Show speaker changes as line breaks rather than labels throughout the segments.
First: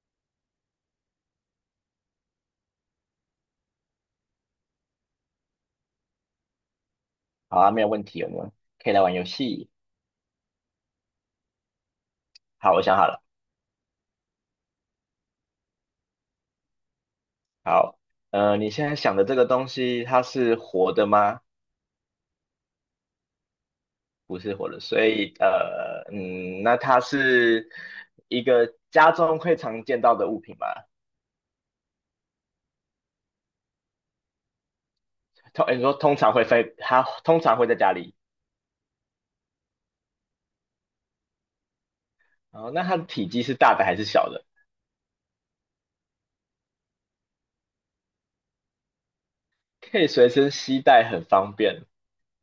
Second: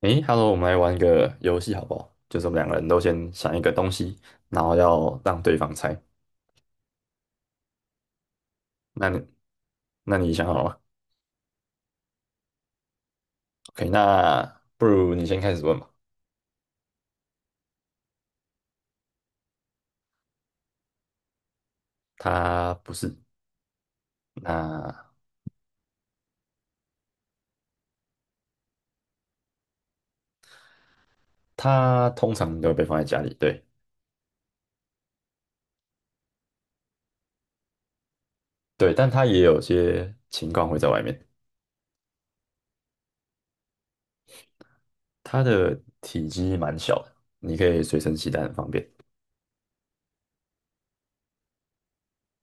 诶，Hello，我们来玩一个游戏好不好？就是我们两个人都先想一个东西，然后要让对方猜。
好啊，没有问题，我们可以来
那
玩
你，
游戏。
那你想好了吗
好，我想好了。
？OK，那不如你先开始问吧。
好，你现在想的这个东西，它是活的吗？
它不是，
不是活的，
那
所以那它是一个家中会常见到的物品吗？
它通常都会被放在家里，对
通，你说通常会飞，它通常会在家里。
对，但它也有些情况会在外面。
哦，那它的体积是大的还是小的？
它的体积蛮小的，你可以随身携带，很方便。
可以随身携带，很方便。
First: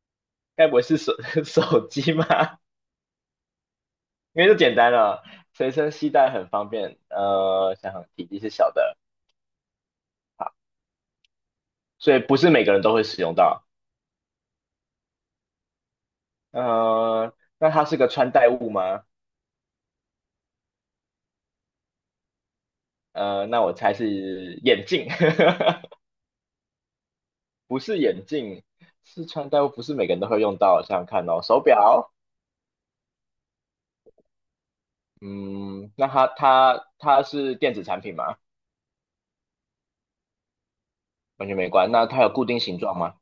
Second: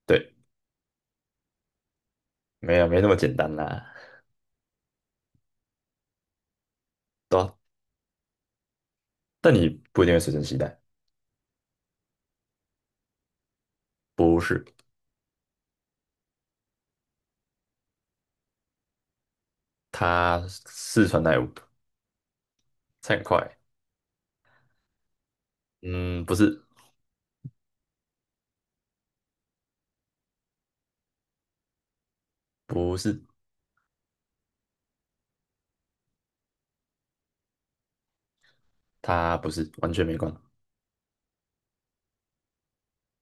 对，
该不会是手 手机吗？
没有没那么简单啦，
因为就简单了，随身携带很方便。
对啊，
想想体积是小的。
但你不一定会随身携带，
所以不是每个人都会使用到。
不是，
那它是个穿戴物吗？
它是穿代物，猜很快。
那我猜是眼镜，
嗯，不是，
不是眼镜，是穿戴物，不是每个人都会用到。想想看哦，手表，
不是，
嗯，那它是电子产品吗？
它不是，完全没关。
完全没关。那它有固定形状吗？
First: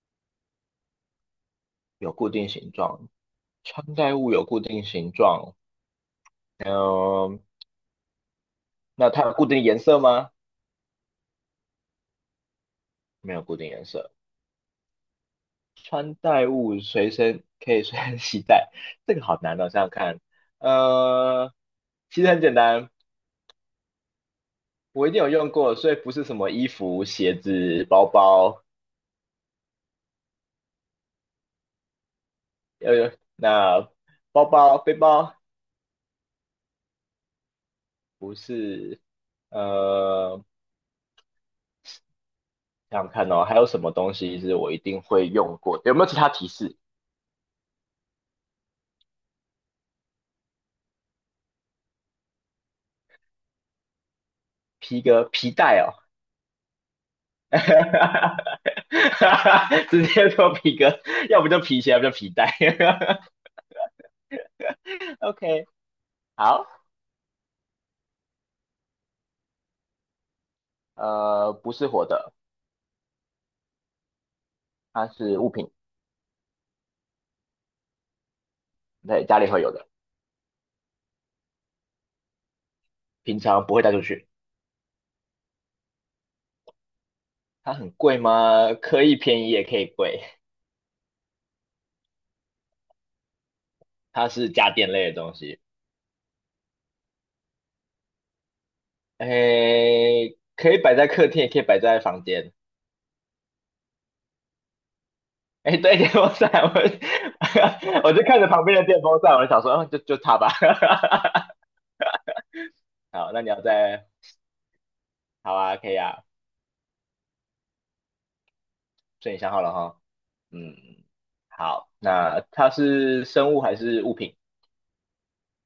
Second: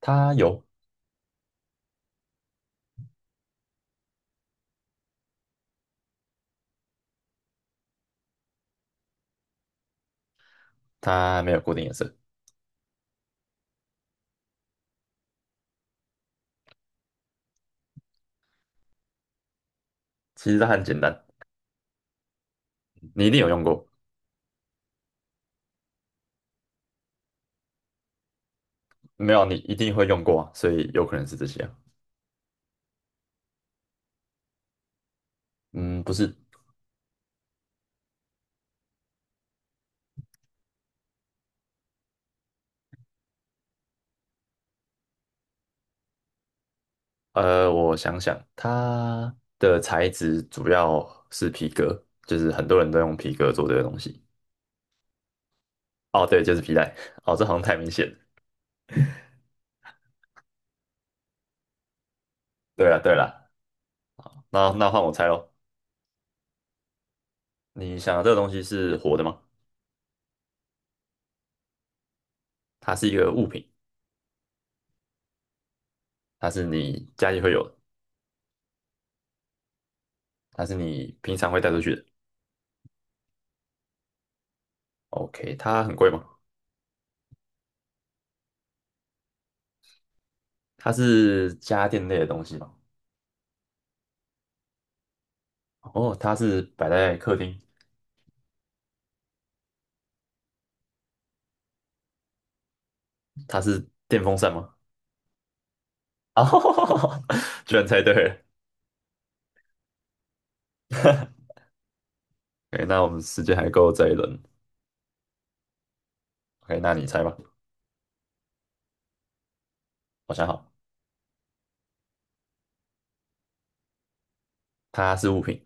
它有，
有固定形状，穿戴物有固定形状。嗯、那它有固定颜色吗？
它没有固定颜色。
没有固定颜色。穿戴物随身可以随身携带，这个好难哦，想想看，
其实它很简单，
呃，其实很简单，
你一定有用过，
我一定有用过，所以不是什么衣服、鞋子、包包，
没有你一定会用过啊，所以有可能是这些啊。
那包包、背包
嗯，不是，
不是，呃，想想看哦，还有什么东西是我一定会用过的？有没有其他提示？
我想想，它的材质主要是皮革，就是很多人都用皮革做这个东西。
皮革、皮带哦，
哦，对，就是皮带。哦，这好像太明显了。
直接说皮革，要不就皮鞋，要不就皮带。
对了，对了，那换我 猜喽。
OK，好。
你想的这个东西是活的吗？
不是活的，
它是一个物品，
它是物品，
它是你家里会有的，
在家里会有的，
它是你平常会带出去的。
平常不会带出去。
OK，它很贵吗？
它很贵吗？可以便宜也可以贵，
它是家电类的东西吗？
它是家电类的东西。
哦，它是摆在客厅，
诶，可以摆在客厅，也可以摆在房间。
它是电风扇吗？
诶，对，电风
啊、
扇，我
居然猜
我
对
就看
了。
着旁边的电风扇，我就想说，嗯，就它吧。
OK，那我 们
好，那
时
你
间
要
还够
再，
这一轮。
好啊，可以啊，
OK，那你猜吧。
所以你想好了哈。
我想好，
嗯，好，那它是生物还是物品？
它是物品，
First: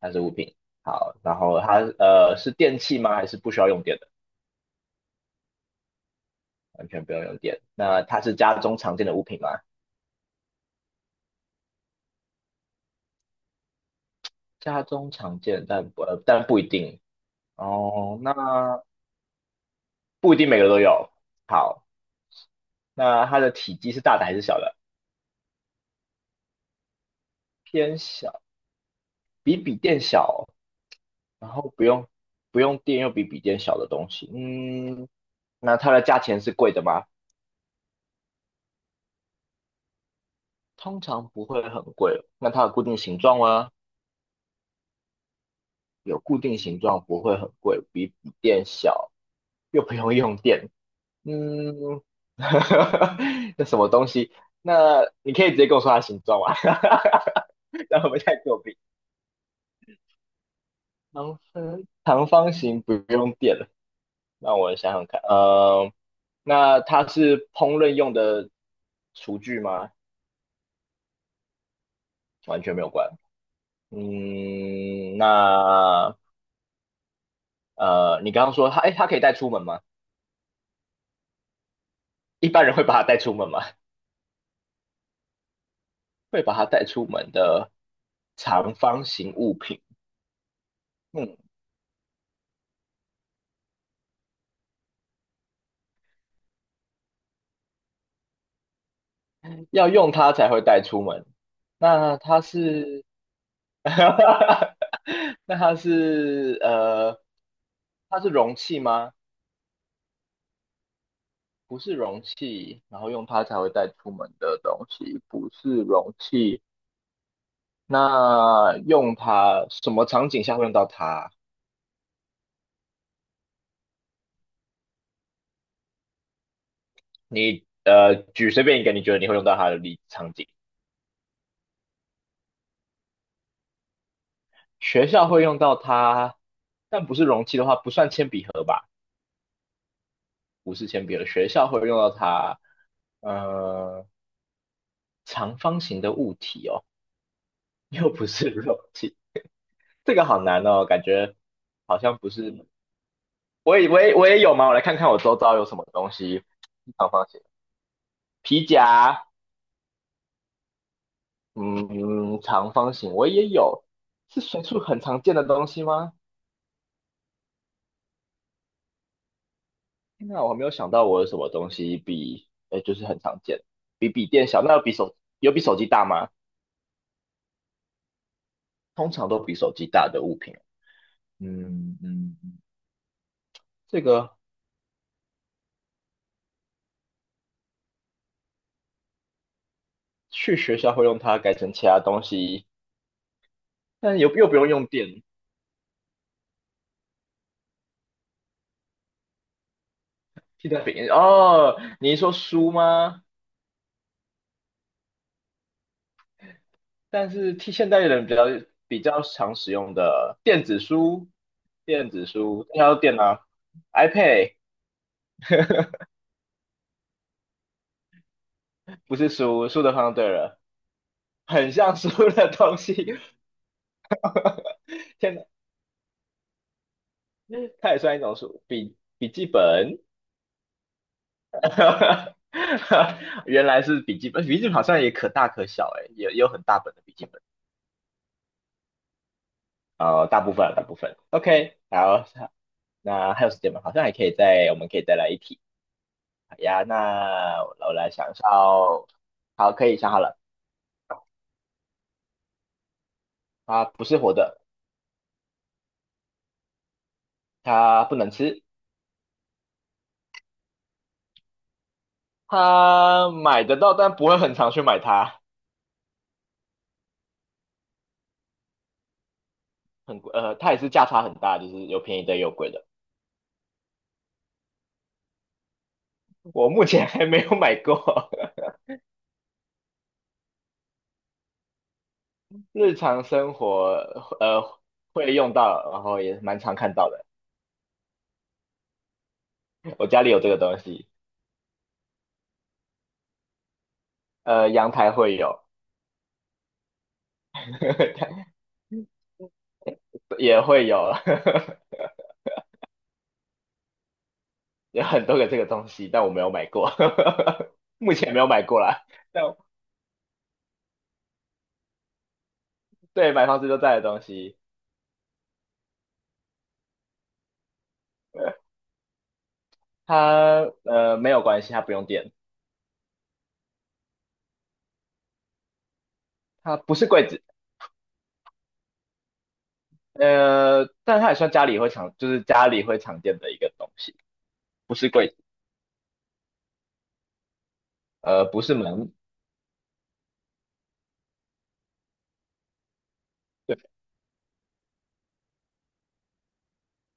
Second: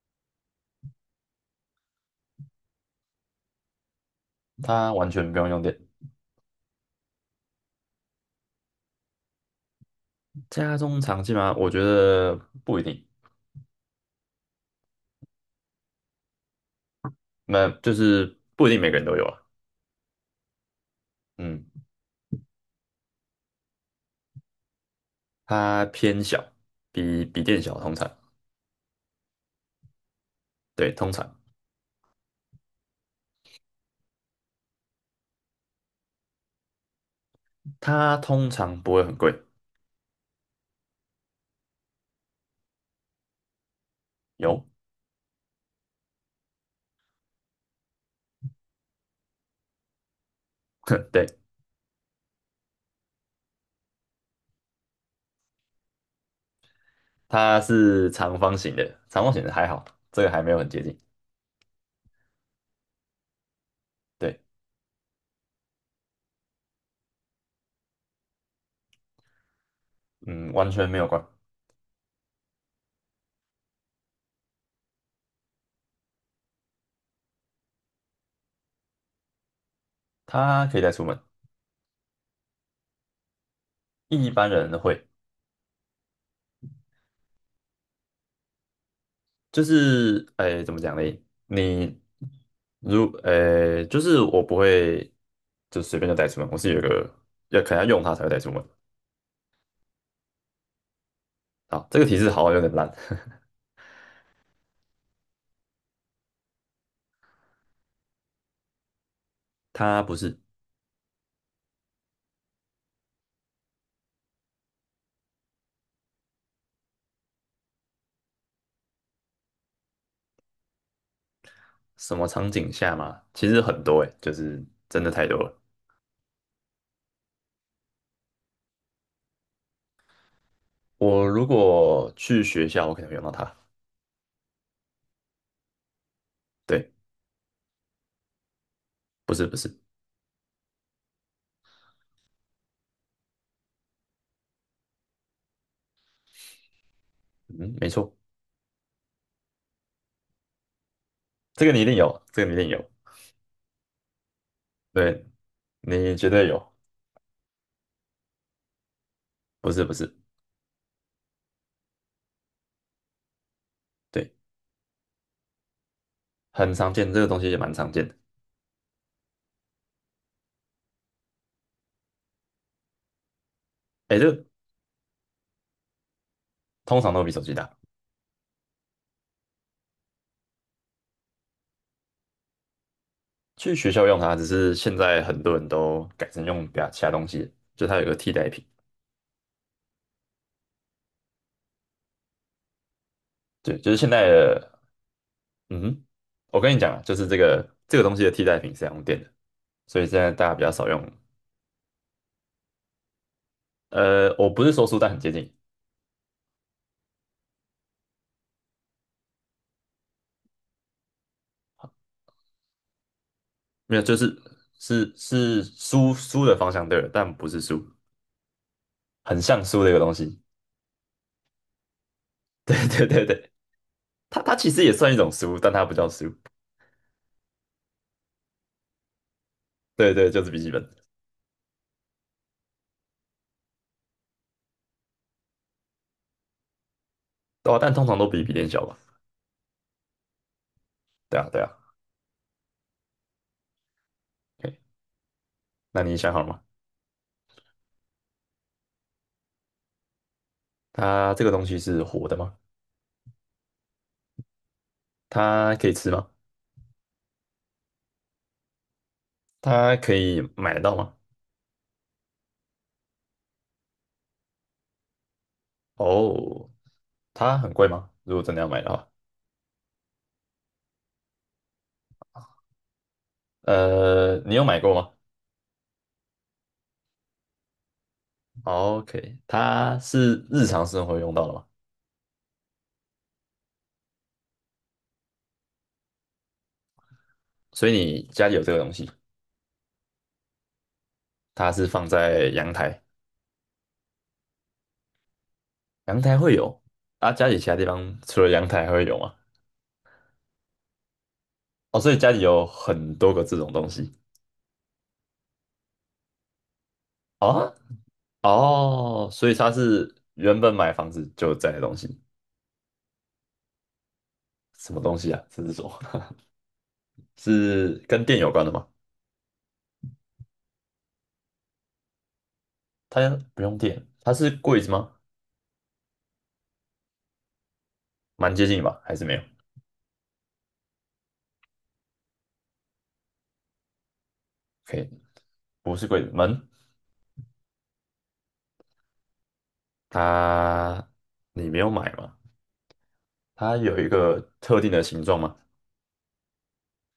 它是物品。好，然后它是电器吗？还是不需要用电的？
它完全不用用电。
完全不用用电。那它是家中常见的物品吗？
家中常见吗？我觉得不一定，
家中常见，但不一定
那就
哦。
是不一定
那
每个人都有啊。
不一定每个都有。
嗯，
好，那它的体积是大的还是小的？
它偏小，比电小，通
偏
常，
小，比笔电小，
对，通常，
然后不用电又比笔电小的东西。嗯，那它的价钱是贵的吗？
它通常不会很贵。
通常不会很贵。那它有固定形状吗？
有，
有固定形状，不会很贵，比笔电小，又不用用电。
对，
嗯，那什么东西？那你可以直接跟我说它的形状吗？
它
然后
是
我们再
长方
作
形
弊。
的，长方形的还好，这个还没有很接近。
长方形不用电了，
对，
让我想想看。那它是烹饪用的厨具吗？
嗯，完全没有关。
完全没有关。嗯，那你刚刚说它，哎，它可以带出门吗？
它可以带出门，
一般人会把它带出门吗？
一般人会，
会把它带出门的长方形物
就
品，
是，哎，怎么讲呢？
嗯，
你如，就是我不会，就随便就带出门，我是有一个要可能要用它才会带出门。
要用它才会带出门。
好，这个提
那
示
它
好像有点烂。
是，那它是它是容器吗？
它不是
不是容器，然后用它才会带出门的东西，不是容器。那用它什么场景下会用到它？
什么场景下嘛，其实很多诶，就是真的太多了。
你举随便一个你觉得你会用到它的例场景，
我如果去学校，我可能会用到它。
学校会用到它，
对，
但不是容器的话，不算铅笔盒吧？
不是不是，
不是铅笔了，学校会用到它，呃，长方形的物体哦，
嗯，没
又
错。
不是肉体，这个好难哦，感觉
这个你一定
好像
有，
不
这个你一
是，
定有，
我也有吗？我来看看我
对，
周遭有什么东
你绝
西，
对有，
长方形皮夹，
不是不是，
嗯，长方形我也有，
对，
是随处很常见的东西吗？
很常见，这个东西也蛮常见的，
天哪，我还没有想到我有什么东西比，就是很常见，比
哎，
笔
这个
电小，那有比手机大吗？
通常都比手机大。
通常都比手机大的物品，嗯。
去学
这
校用它，
个
只是现在很多人都改成用比他其他东西，就它有个替代品，
去学校会用它改成其他东西，
对，就是现
但
在
又又不用
的，
用电，
嗯哼，我跟你讲啊，就是这个东西的替代品是要用电的，所以现在大家比
替
较
代
少用，
品哦。你一说书吗？
我不是说书，但很接近，
但是替现代人比较常使用的电子书，电子书要电脑
没有，就是
，iPad
是书的方向对了，但不是书，
不是
很像
书，书
书的一
的
个东
方对
西，
了，很像书的
对
东西。
对对对。它它其实也算一种
天哪，
书，但它不叫书。
它也算一种书，笔记本。
对对，就是笔记本。
原来是笔记本，笔记本好像也可大可小、欸，哎，也也有很大本的笔记本。
哦，但通常都比笔电小吧？
大部分
对啊，对啊。
，OK，好，那还有时间吗？好像还可以再，我
OK，
们可以再来一题。
那你想好了
好
吗？
呀，那我来想一下哦。好，可以想好了，
它这个东西是活的吗？
它不是活的，
它可以吃吗？
它不能吃，
它可以买得到吗？
它买得到，但不会很常去买它，
哦，它很贵吗？如果真的要买的话，
很贵，它也是价差很大，就是有便宜的也有贵的。
你有买过吗？
我目前还没有买过，
哦？OK，它是日常生活用到的吗？
日常生活呃会用到，然后也蛮常看到的。
所以你家里有这个东西，
我家里有这个东西，
它是放在阳台，
阳台会有。
阳台会有，啊，家里其他地方除了 阳台还会有吗？
也会有，
哦，所以家里有很多个这种东西。
有很多个这个东西，但我没有买过，
啊，
目前没有买过啦。
哦，
但
所以它是原本买房子就在的东西，
对买房子都在的东西，
什么东西啊？这是什么？是跟电有关的吗？
它没有关系，它不用电，
它不用电，它是柜子吗？
它不是柜子，
蛮接近吧，还是没有
但它也算家里会常，就是家里会常见的一个东西，不是
？OK，
柜子，
不是柜子，门，
不是门，
它你没有买吗？它
对，
有一个特定的形状吗？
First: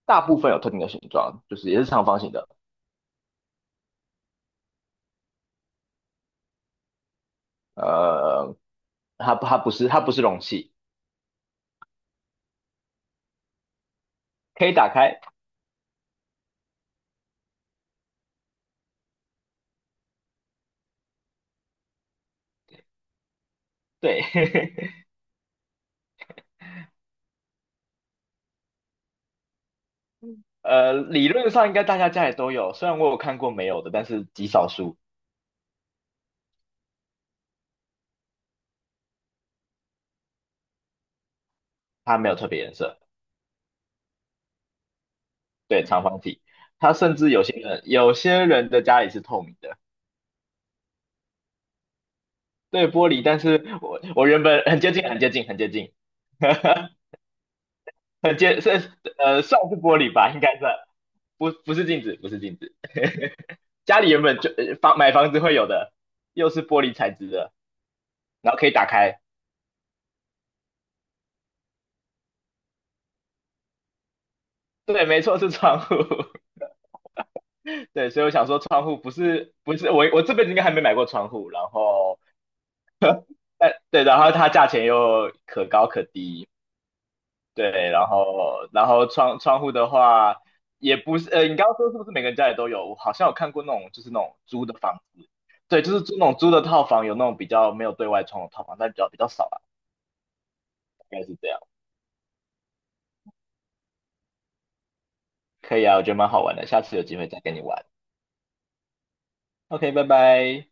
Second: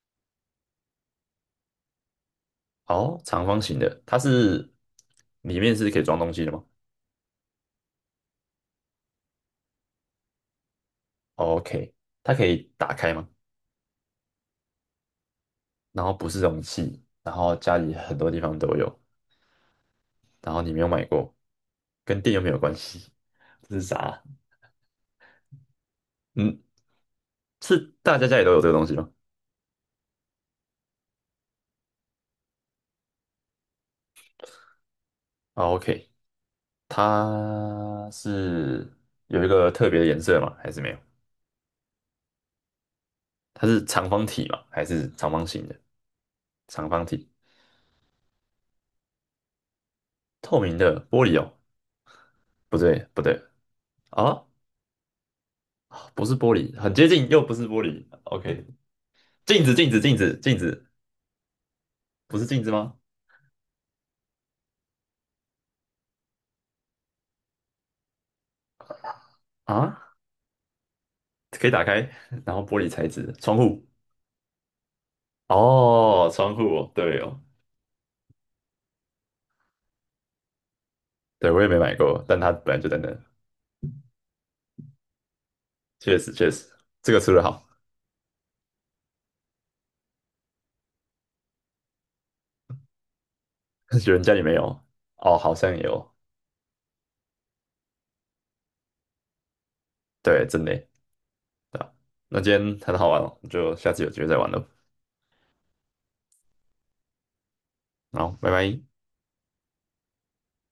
大部分有特定的形状，就是也是长方形的，
哦，长方形的，它是里面是可以装东西的吗
呃，它不是容器，
？OK，它可以打开吗？
可以打开，
然后不是容器，然后家里很多地方都有，然后你没有买过，跟电又没有关系。这是
对，
啥？嗯，是大家家里都有这个东西吗？
理论上应该大家家里都有，虽然我有看过没有的，但是极少数
啊，OK，它是有一个特别的颜色吗？还是没有？
它没有特别颜色。
它是长方体吗？还是长方形的？
对，长方体，
长
它
方
甚
体，
至有些人的家里是透明的，
透明的玻璃哦？不
对，
对，
玻
不
璃。但
对
是我原
啊，
本很接近，很接近，很接近，
不是玻璃，很接近，又不是玻璃。
很接
OK，
是算
镜子，
是
镜
玻
子，
璃
镜
吧，
子，
应
镜
该算，
子，
不是镜子，不
不
是
是
镜
镜子
子。
吗？
家里原本就买房子会有的，又是玻璃材质的，然后可以打开。
啊，可以打开，然后玻璃材质
对，没错，是
窗户
窗户。
哦，窗户哦对哦，
对，所以我想说，窗户不是不是我这辈子应该还没买过窗户，
对，我
然
也没买
后
过，但它本来就在那，
但对，然后它价钱又可高可
确实
低，
确实，这个出的好。
对，然后窗户的话也不是，你刚刚说是不是每个人家里都有？我好像有看过那种
有
那
人家
种
里没有
租的房子，
哦，好像也
对，就是
有，
租那种租的套房，有那种比较没有对外窗的套房，但比较少啦，
对，真的耶，
应该是这样。
对啊，那今天很好玩哦，就下次有机会再玩了，
可以啊，我觉得蛮好玩的，下次有机会再跟你玩。
好，拜拜。
OK，拜拜。